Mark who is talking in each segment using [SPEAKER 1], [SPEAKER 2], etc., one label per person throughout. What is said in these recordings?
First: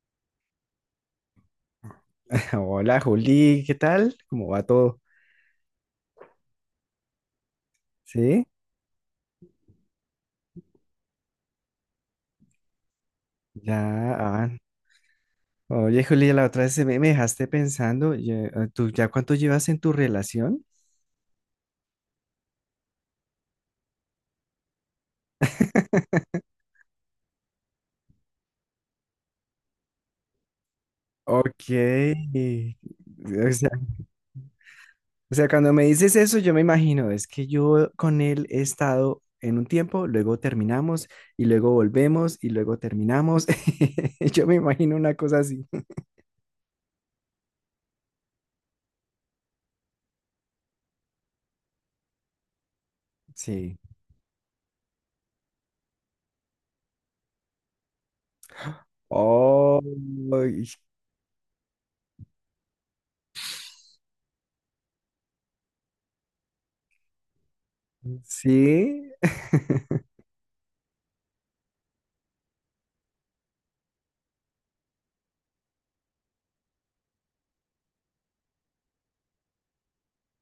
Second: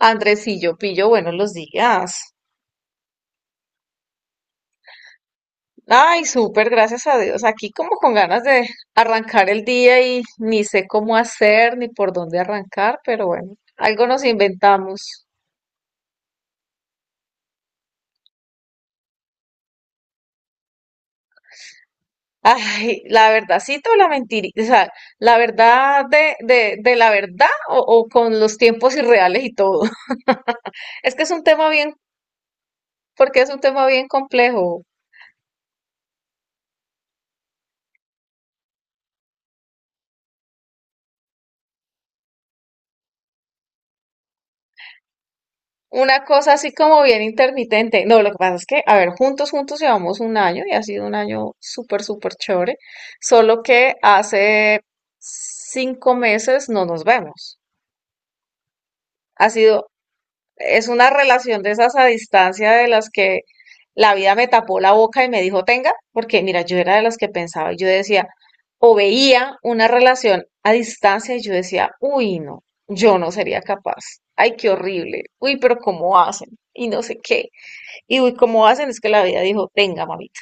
[SPEAKER 1] Andresillo, pillo, buenos los días.
[SPEAKER 2] Hola Juli, ¿qué tal? ¿Cómo va todo?
[SPEAKER 1] Ay, súper, gracias a Dios. Aquí como con ganas
[SPEAKER 2] ¿Sí?
[SPEAKER 1] de arrancar el día y ni sé cómo hacer ni por dónde arrancar, pero bueno,
[SPEAKER 2] Ya,
[SPEAKER 1] algo nos
[SPEAKER 2] ah,
[SPEAKER 1] inventamos.
[SPEAKER 2] oye Juli, la otra vez se me dejaste pensando, ¿tú ya cuánto llevas en tu relación?
[SPEAKER 1] Ay, la verdadcita o la mentirita, o sea, la verdad de la verdad o con los tiempos irreales y todo. Es que es un tema
[SPEAKER 2] Ok,
[SPEAKER 1] bien, porque es
[SPEAKER 2] o
[SPEAKER 1] un
[SPEAKER 2] sea,
[SPEAKER 1] tema bien complejo.
[SPEAKER 2] o sea, cuando me dices eso yo me imagino, es que yo con él he estado en un tiempo, luego terminamos y luego volvemos y luego terminamos. Yo me imagino una cosa así.
[SPEAKER 1] Una cosa así como bien intermitente. No, lo que pasa es que, a ver, juntos, juntos llevamos un año y ha sido un año súper, súper chévere. Solo
[SPEAKER 2] Sí.
[SPEAKER 1] que hace 5 meses no nos vemos. Ha
[SPEAKER 2] Oh,
[SPEAKER 1] sido,
[SPEAKER 2] y-
[SPEAKER 1] es una relación de esas a distancia de las que la vida me tapó la boca y me dijo, tenga, porque mira, yo era de las que pensaba y yo decía, o
[SPEAKER 2] sí.
[SPEAKER 1] veía una relación a distancia y yo decía, uy, no, yo no sería capaz. Ay, qué horrible. Uy, pero ¿cómo hacen? Y no sé qué. Y uy, ¿cómo hacen? Es que la vida dijo, tenga, mamita.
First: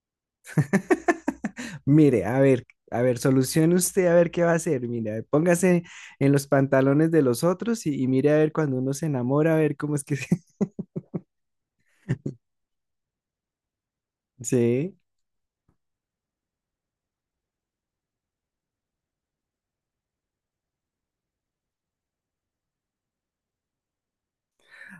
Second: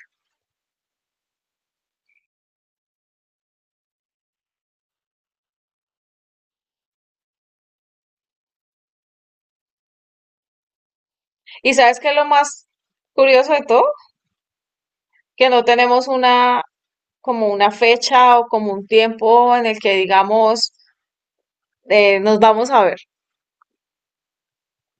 [SPEAKER 2] Mire, a ver, solucione usted a ver qué va a hacer. Mire, póngase en los pantalones de los otros y mire a ver cuando uno se enamora, a ver cómo es que se-
[SPEAKER 1] ¿Y sabes qué es lo más curioso de todo?
[SPEAKER 2] Sí,
[SPEAKER 1] Que no tenemos como una fecha o como un tiempo en el que digamos, nos vamos a ver.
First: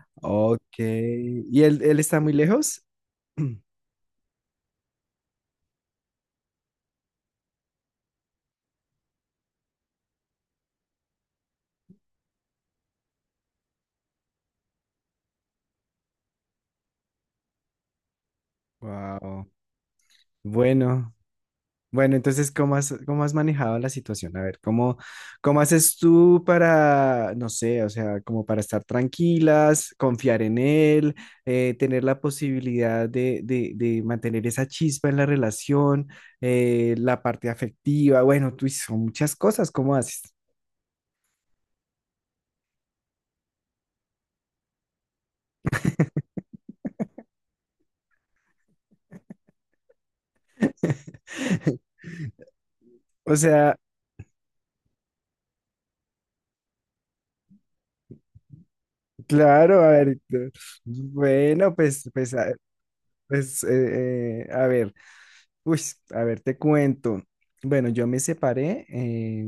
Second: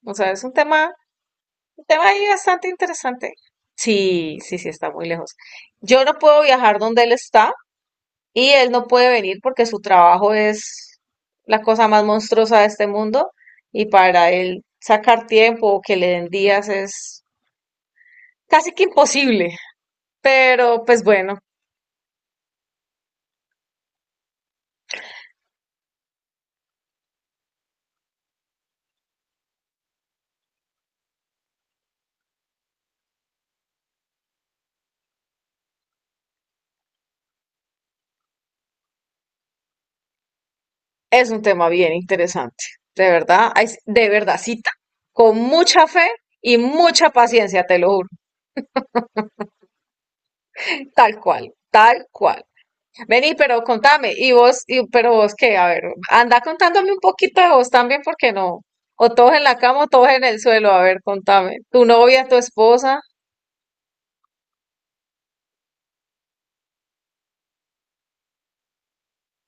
[SPEAKER 1] O sea, es
[SPEAKER 2] ok. ¿Y
[SPEAKER 1] un
[SPEAKER 2] él
[SPEAKER 1] tema
[SPEAKER 2] está
[SPEAKER 1] ahí
[SPEAKER 2] muy
[SPEAKER 1] bastante
[SPEAKER 2] lejos?
[SPEAKER 1] interesante. Sí, sí, sí, está muy lejos. Yo no puedo viajar donde él está y él no puede venir porque su trabajo es la cosa más monstruosa de este mundo y para él sacar tiempo o que le den días es casi que imposible.
[SPEAKER 2] Wow.
[SPEAKER 1] Pero pues
[SPEAKER 2] Bueno.
[SPEAKER 1] bueno,
[SPEAKER 2] Bueno, entonces, cómo has manejado la situación? A ver, ¿cómo, cómo haces tú para, no sé, o sea, como para estar tranquilas, confiar en él, tener la posibilidad de mantener esa chispa en la relación, la parte afectiva? Bueno, tú son muchas cosas, ¿cómo haces?
[SPEAKER 1] es un tema bien interesante. De verdad, ay, de verdad, cita, con mucha fe y mucha paciencia, te lo juro. Tal cual, tal cual. Vení,
[SPEAKER 2] O
[SPEAKER 1] pero
[SPEAKER 2] sea,
[SPEAKER 1] contame, y vos, pero vos qué, a ver, anda contándome un poquito de vos también, porque no. O todos en la cama
[SPEAKER 2] claro,
[SPEAKER 1] o
[SPEAKER 2] a
[SPEAKER 1] todos
[SPEAKER 2] ver,
[SPEAKER 1] en el suelo, a ver, contame.
[SPEAKER 2] bueno,
[SPEAKER 1] Tu novia, tu esposa.
[SPEAKER 2] pues, a ver. Uy, a ver, te cuento. Bueno, yo me separé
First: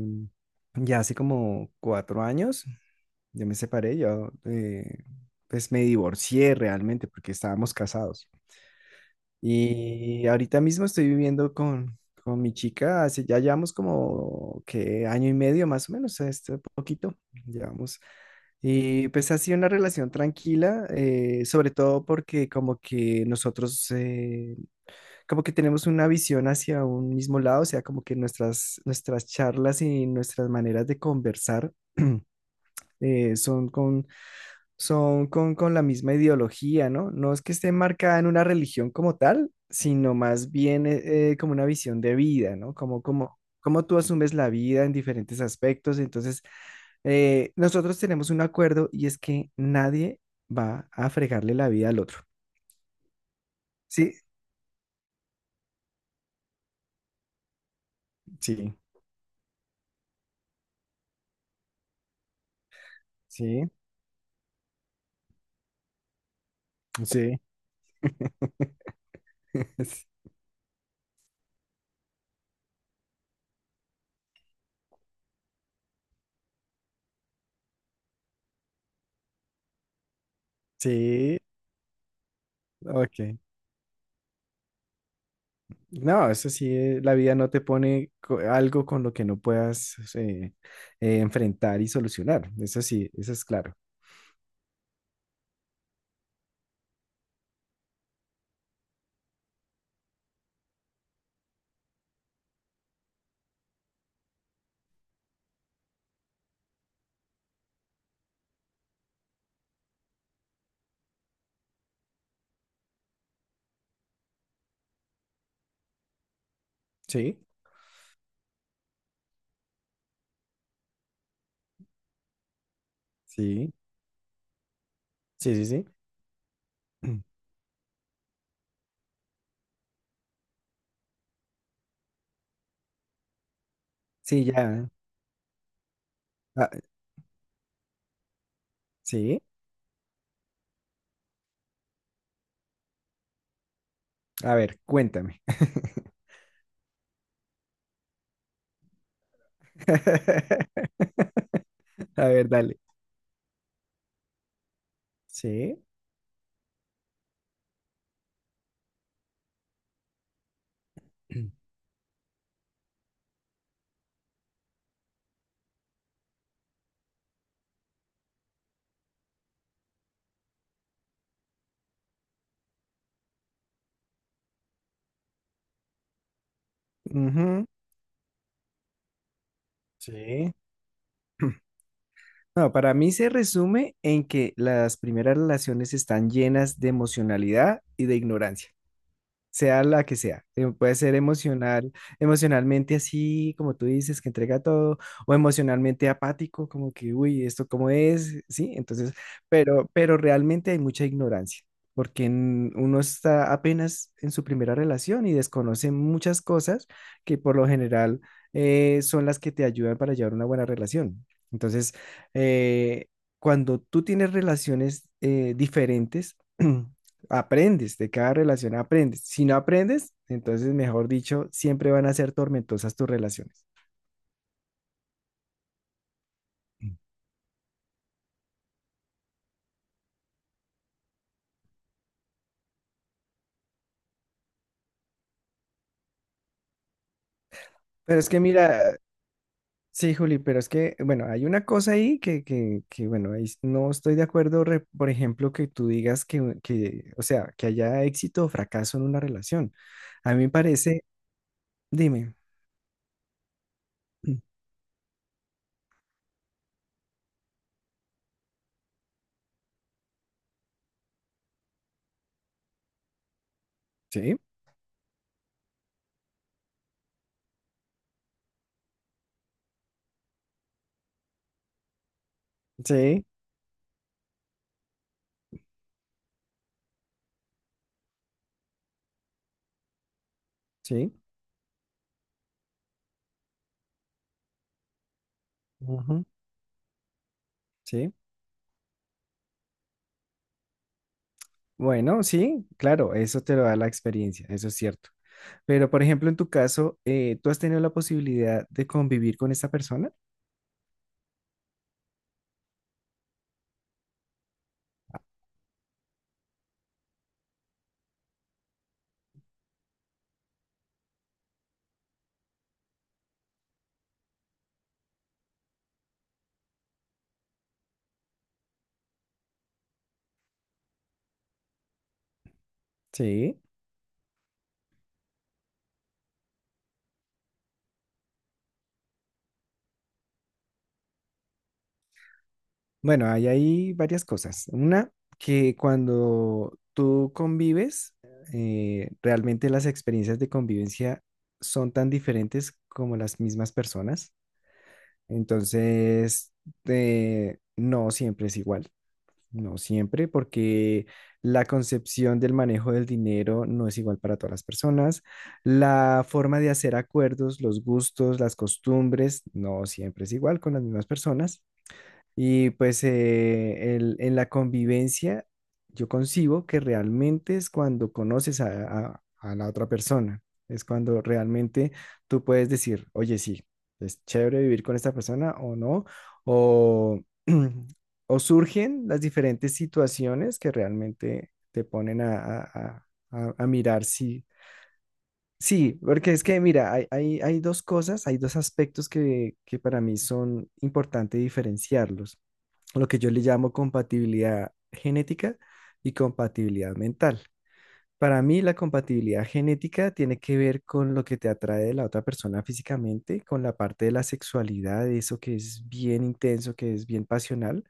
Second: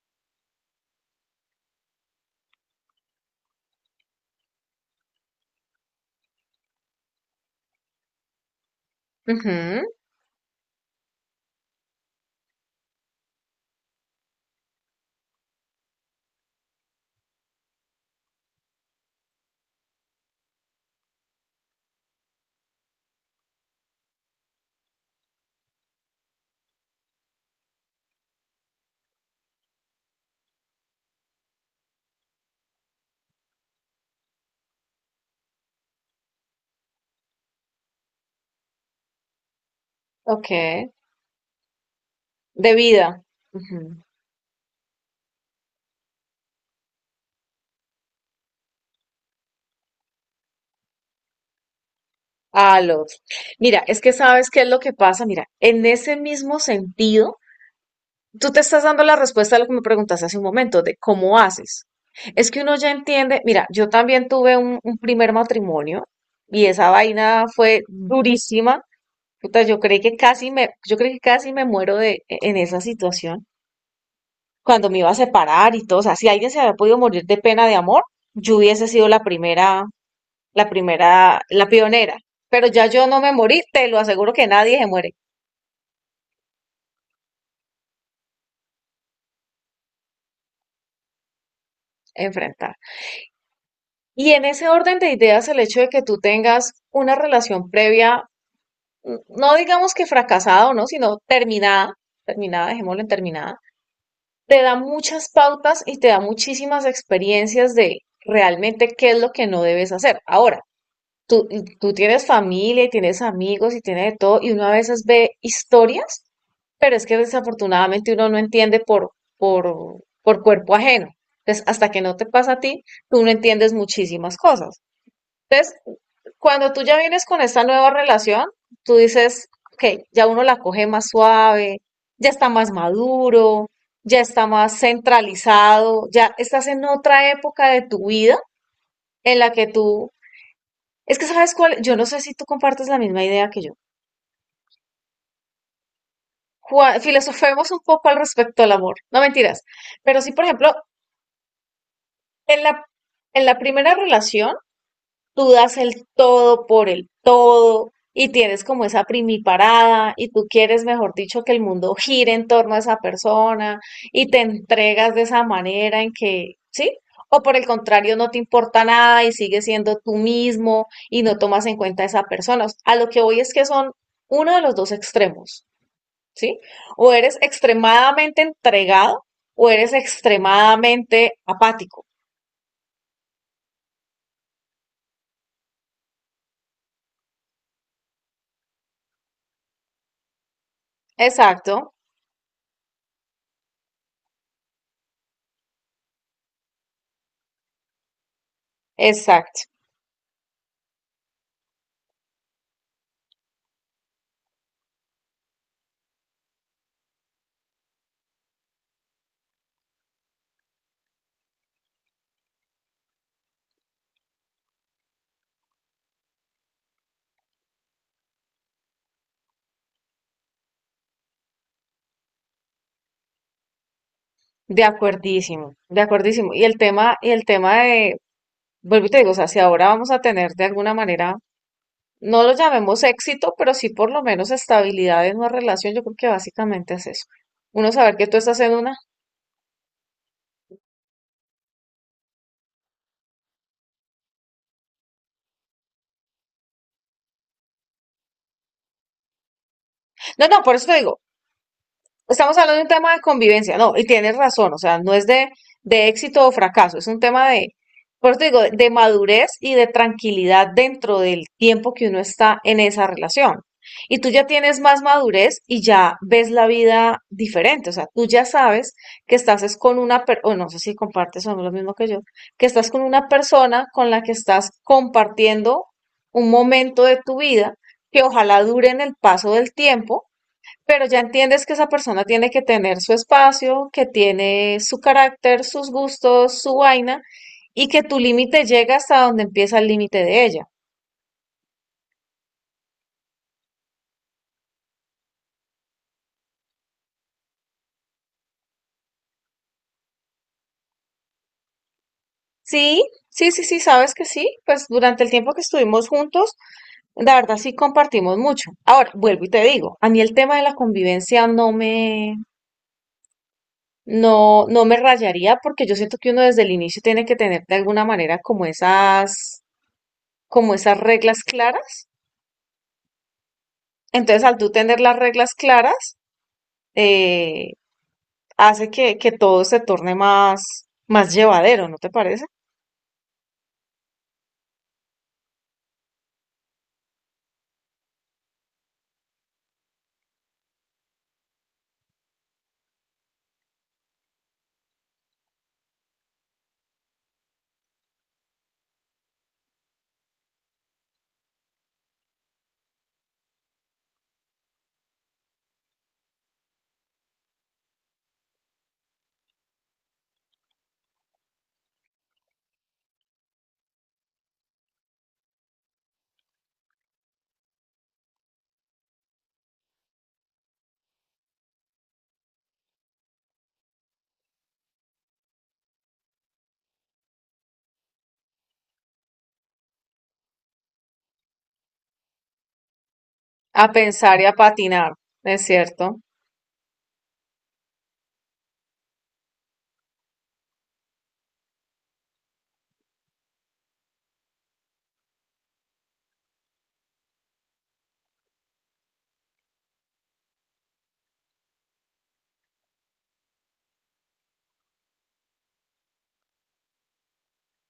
[SPEAKER 2] ya hace como 4 años. Yo me separé, yo pues me divorcié realmente porque estábamos casados.
[SPEAKER 1] Ujú,
[SPEAKER 2] Y ahorita mismo estoy viviendo con mi chica, hace, ya llevamos como que año y medio más o menos, este poquito llevamos. Y pues ha sido una relación tranquila, sobre todo porque como que nosotros, como que tenemos una visión hacia un mismo lado, o sea, como que nuestras charlas y nuestras maneras de conversar eh, son con, con la misma ideología, ¿no? No es que esté marcada en una religión como tal, sino más bien
[SPEAKER 1] ok.
[SPEAKER 2] como una visión de vida,
[SPEAKER 1] De
[SPEAKER 2] ¿no?
[SPEAKER 1] vida.
[SPEAKER 2] Como tú
[SPEAKER 1] Ujú,
[SPEAKER 2] asumes la vida en diferentes aspectos, entonces... nosotros tenemos un acuerdo y es que nadie va a fregarle la vida al otro.
[SPEAKER 1] al otro. Mira, es
[SPEAKER 2] Sí,
[SPEAKER 1] que sabes qué es lo que pasa. Mira, en ese mismo sentido, tú te
[SPEAKER 2] sí,
[SPEAKER 1] estás dando la respuesta a lo que me preguntaste hace un momento, de cómo haces. Es que uno ya entiende, mira,
[SPEAKER 2] sí,
[SPEAKER 1] yo también tuve un primer matrimonio y esa
[SPEAKER 2] sí,
[SPEAKER 1] vaina fue durísima. Puta, yo creí que casi me muero en esa situación, cuando me iba a separar y todo. O sea, si alguien se había podido morir de pena de amor, yo hubiese sido la primera, la
[SPEAKER 2] sí,
[SPEAKER 1] primera, la pionera. Pero ya yo no me
[SPEAKER 2] Ok.
[SPEAKER 1] morí, te lo aseguro que nadie se muere
[SPEAKER 2] No, eso sí, la vida no te pone co- algo con lo que no puedas enfrentar y solucionar.
[SPEAKER 1] enfrentado.
[SPEAKER 2] Eso sí, eso es claro.
[SPEAKER 1] Y en ese orden de ideas, el hecho de que tú tengas una relación previa, no digamos que fracasada o no, sino terminada, terminada, dejémoslo en terminada, te da muchas pautas y te da muchísimas experiencias de realmente qué es lo que no debes hacer. Ahora, tú, tú tienes familia y tienes amigos y tienes de todo, y uno a veces ve historias, pero es que
[SPEAKER 2] Sí,
[SPEAKER 1] desafortunadamente uno no entiende por cuerpo ajeno. Entonces, hasta que no te pasa a ti, tú no entiendes
[SPEAKER 2] sí,
[SPEAKER 1] muchísimas cosas.
[SPEAKER 2] sí, sí,
[SPEAKER 1] Entonces,
[SPEAKER 2] sí.
[SPEAKER 1] cuando tú ya vienes con esta nueva relación, tú dices, ok, ya uno la coge más suave, ya está más maduro, ya
[SPEAKER 2] Sí,
[SPEAKER 1] está más
[SPEAKER 2] ya.
[SPEAKER 1] centralizado, ya estás
[SPEAKER 2] Ah,
[SPEAKER 1] en otra época de tu vida en
[SPEAKER 2] sí.
[SPEAKER 1] la que tú, es que sabes cuál, yo no sé si tú compartes la misma idea que yo.
[SPEAKER 2] A ver, cuéntame.
[SPEAKER 1] Filosofemos un poco al respecto al amor, no mentiras, pero sí, por ejemplo,
[SPEAKER 2] A ver,
[SPEAKER 1] en
[SPEAKER 2] dale.
[SPEAKER 1] la, en la primera relación, tú das
[SPEAKER 2] Sí.
[SPEAKER 1] el todo por el todo y tienes como esa primiparada y tú quieres, mejor dicho, que el mundo gire en torno a esa persona y te entregas de esa manera en que, ¿sí? O por el contrario, no te importa nada y sigues siendo tú mismo y no tomas en cuenta a esa persona. O sea, a lo que voy es que son uno de los dos extremos, ¿sí? O eres
[SPEAKER 2] Ujú,
[SPEAKER 1] extremadamente entregado o eres
[SPEAKER 2] sí.
[SPEAKER 1] extremadamente apático.
[SPEAKER 2] No, para mí se resume en que las primeras relaciones están llenas de emocionalidad y de ignorancia. Sea la que sea. Puede ser
[SPEAKER 1] Exacto,
[SPEAKER 2] emocional, emocionalmente así, como tú dices, que entrega todo, o emocionalmente apático, como que, uy, ¿esto cómo es? Sí, entonces,
[SPEAKER 1] exacto.
[SPEAKER 2] pero realmente hay mucha ignorancia, porque en- uno está apenas en su primera relación y desconoce muchas cosas que por lo general son las que te ayudan para llevar una buena relación. Entonces, eh, cuando tú tienes relaciones diferentes, aprendes, de cada relación aprendes. Si no aprendes, entonces, mejor dicho, siempre van a ser tormentosas tus relaciones.
[SPEAKER 1] De acuerdísimo, de acuerdísimo.
[SPEAKER 2] Mm.
[SPEAKER 1] Y el tema de, vuelvo y te digo, o sea, si ahora vamos a tener de alguna manera, no lo llamemos éxito, pero sí por lo menos estabilidad en una relación, yo creo que básicamente es eso. Uno saber
[SPEAKER 2] Pero
[SPEAKER 1] que
[SPEAKER 2] es
[SPEAKER 1] tú
[SPEAKER 2] que
[SPEAKER 1] estás en una.
[SPEAKER 2] mira, sí, Juli, pero es que, bueno, hay una cosa ahí que bueno, ahí no estoy de acuerdo, re- por ejemplo, que tú digas o sea, que haya éxito o fracaso en una relación. A mí
[SPEAKER 1] No,
[SPEAKER 2] me
[SPEAKER 1] no, por eso te
[SPEAKER 2] parece,
[SPEAKER 1] digo,
[SPEAKER 2] dime,
[SPEAKER 1] estamos hablando de un tema de convivencia, no, y tienes
[SPEAKER 2] mm.
[SPEAKER 1] razón, o sea, no es de éxito o fracaso, es un tema de, por eso te digo, de madurez y de tranquilidad dentro del tiempo que uno está en esa relación. Y tú
[SPEAKER 2] Sí,
[SPEAKER 1] ya tienes más madurez y ya ves la vida diferente, o sea, tú ya sabes que estás es con una persona, no sé si compartes o no lo mismo que yo, que estás con
[SPEAKER 2] sí,
[SPEAKER 1] una persona con la que estás compartiendo un momento de tu vida que ojalá dure en el paso del tiempo, pero
[SPEAKER 2] sí,
[SPEAKER 1] ya entiendes que esa persona tiene que tener su espacio, que tiene su carácter, sus
[SPEAKER 2] ujú,
[SPEAKER 1] gustos, su vaina, y que
[SPEAKER 2] sí.
[SPEAKER 1] tu límite llega hasta donde empieza el límite de ella.
[SPEAKER 2] Bueno, sí, claro, eso te lo da la experiencia, eso es cierto. Pero, por ejemplo, en tu caso, ¿tú has tenido la posibilidad de convivir con esta persona?
[SPEAKER 1] Sí, sí, sí, sí, sabes que sí. Pues durante el tiempo que estuvimos juntos, la verdad sí compartimos mucho. Ahora, vuelvo y te digo, a mí el tema de la convivencia no me, no me rayaría, porque yo siento que uno desde el inicio tiene que tener de alguna manera como esas, reglas claras.
[SPEAKER 2] Sí.
[SPEAKER 1] Entonces, al tú tener las reglas claras, eh, hace que todo se torne más, más llevadero, ¿no te parece?
[SPEAKER 2] Bueno, hay ahí varias cosas. Una, que cuando tú convives, realmente las experiencias de convivencia son tan diferentes como las mismas personas. Entonces, no siempre es igual. No siempre, porque la concepción del manejo del dinero no es igual para todas las personas. La forma de hacer acuerdos, los gustos, las costumbres, no siempre es igual con las mismas personas. Y pues en la convivencia yo concibo que realmente es cuando conoces a la otra persona, es cuando realmente tú puedes decir, oye, sí, es chévere vivir con esta persona o no, o, o surgen las diferentes situaciones que realmente te ponen a
[SPEAKER 1] A
[SPEAKER 2] mirar
[SPEAKER 1] pensar
[SPEAKER 2] si...
[SPEAKER 1] y a patinar, es
[SPEAKER 2] Sí,
[SPEAKER 1] cierto.
[SPEAKER 2] porque es que mira, hay dos cosas, hay dos aspectos que para mí son importantes diferenciarlos lo que yo le llamo compatibilidad genética y compatibilidad mental. Para mí, la compatibilidad genética tiene que ver con lo que te atrae de la otra persona físicamente, con la parte de la sexualidad, eso que es bien intenso, que es bien pasional,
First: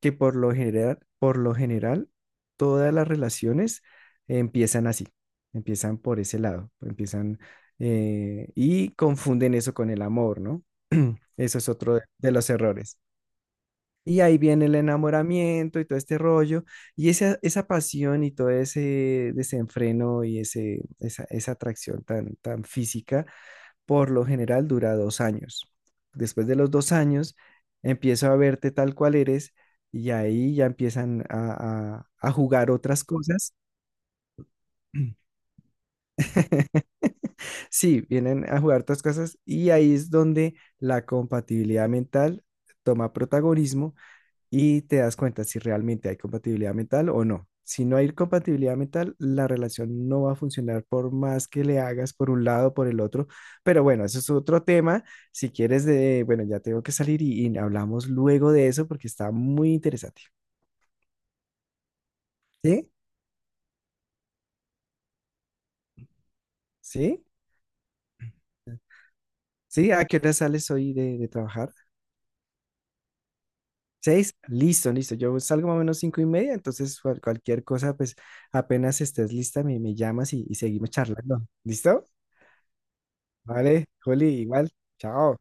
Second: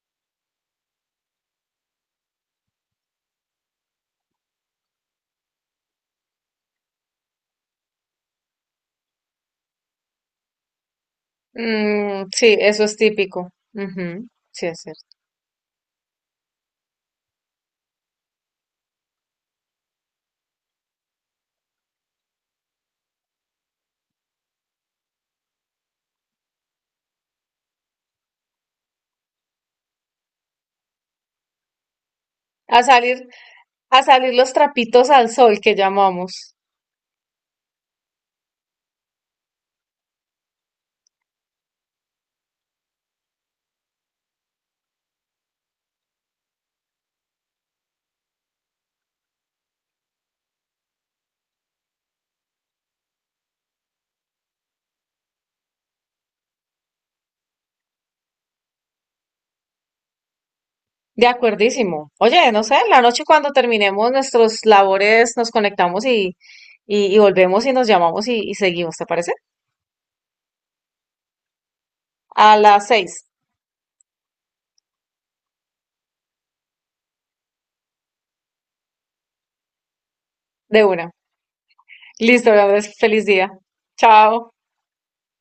[SPEAKER 2] que por lo general, todas las relaciones empiezan así, empiezan por ese lado, empiezan y confunden eso con el amor, ¿no? Eso es otro
[SPEAKER 1] Mm,
[SPEAKER 2] de los
[SPEAKER 1] sí, eso es
[SPEAKER 2] errores.
[SPEAKER 1] típico.
[SPEAKER 2] Y
[SPEAKER 1] Ujú,
[SPEAKER 2] ahí
[SPEAKER 1] sí,
[SPEAKER 2] viene el
[SPEAKER 1] es cierto.
[SPEAKER 2] enamoramiento y todo este rollo, y esa pasión y todo ese desenfreno y esa atracción tan física, por lo general dura 2 años. Después de los 2 años, empiezo a verte tal cual eres y ahí ya empiezan a jugar
[SPEAKER 1] A
[SPEAKER 2] otras
[SPEAKER 1] salir,
[SPEAKER 2] cosas.
[SPEAKER 1] a salir los trapitos al sol que llamamos.
[SPEAKER 2] Sí, vienen a jugar otras cosas y ahí es donde la compatibilidad mental toma protagonismo y te das cuenta si realmente hay compatibilidad mental o no. Si no hay compatibilidad mental, la relación no va a funcionar por más que le hagas por un lado o por el otro. Pero bueno, eso es otro tema. Si quieres, bueno, ya tengo que salir y hablamos luego de eso porque está muy interesante.
[SPEAKER 1] De acuerdísimo. Oye, no sé, en
[SPEAKER 2] ¿Sí?
[SPEAKER 1] la noche cuando terminemos nuestros labores nos conectamos y
[SPEAKER 2] ¿Sí?
[SPEAKER 1] volvemos y nos llamamos y seguimos, ¿te parece?
[SPEAKER 2] ¿Sí? ¿A qué hora sales hoy de trabajar?
[SPEAKER 1] A las 6,
[SPEAKER 2] 6, listo, listo. Yo salgo más o menos 5:30, entonces cual- cualquier cosa, pues apenas estés lista, me llamas y
[SPEAKER 1] de
[SPEAKER 2] seguimos
[SPEAKER 1] una.
[SPEAKER 2] charlando. ¿Listo?
[SPEAKER 1] Listo, Andrés, feliz día.
[SPEAKER 2] Vale, Juli,
[SPEAKER 1] Chao.
[SPEAKER 2] igual. Chao.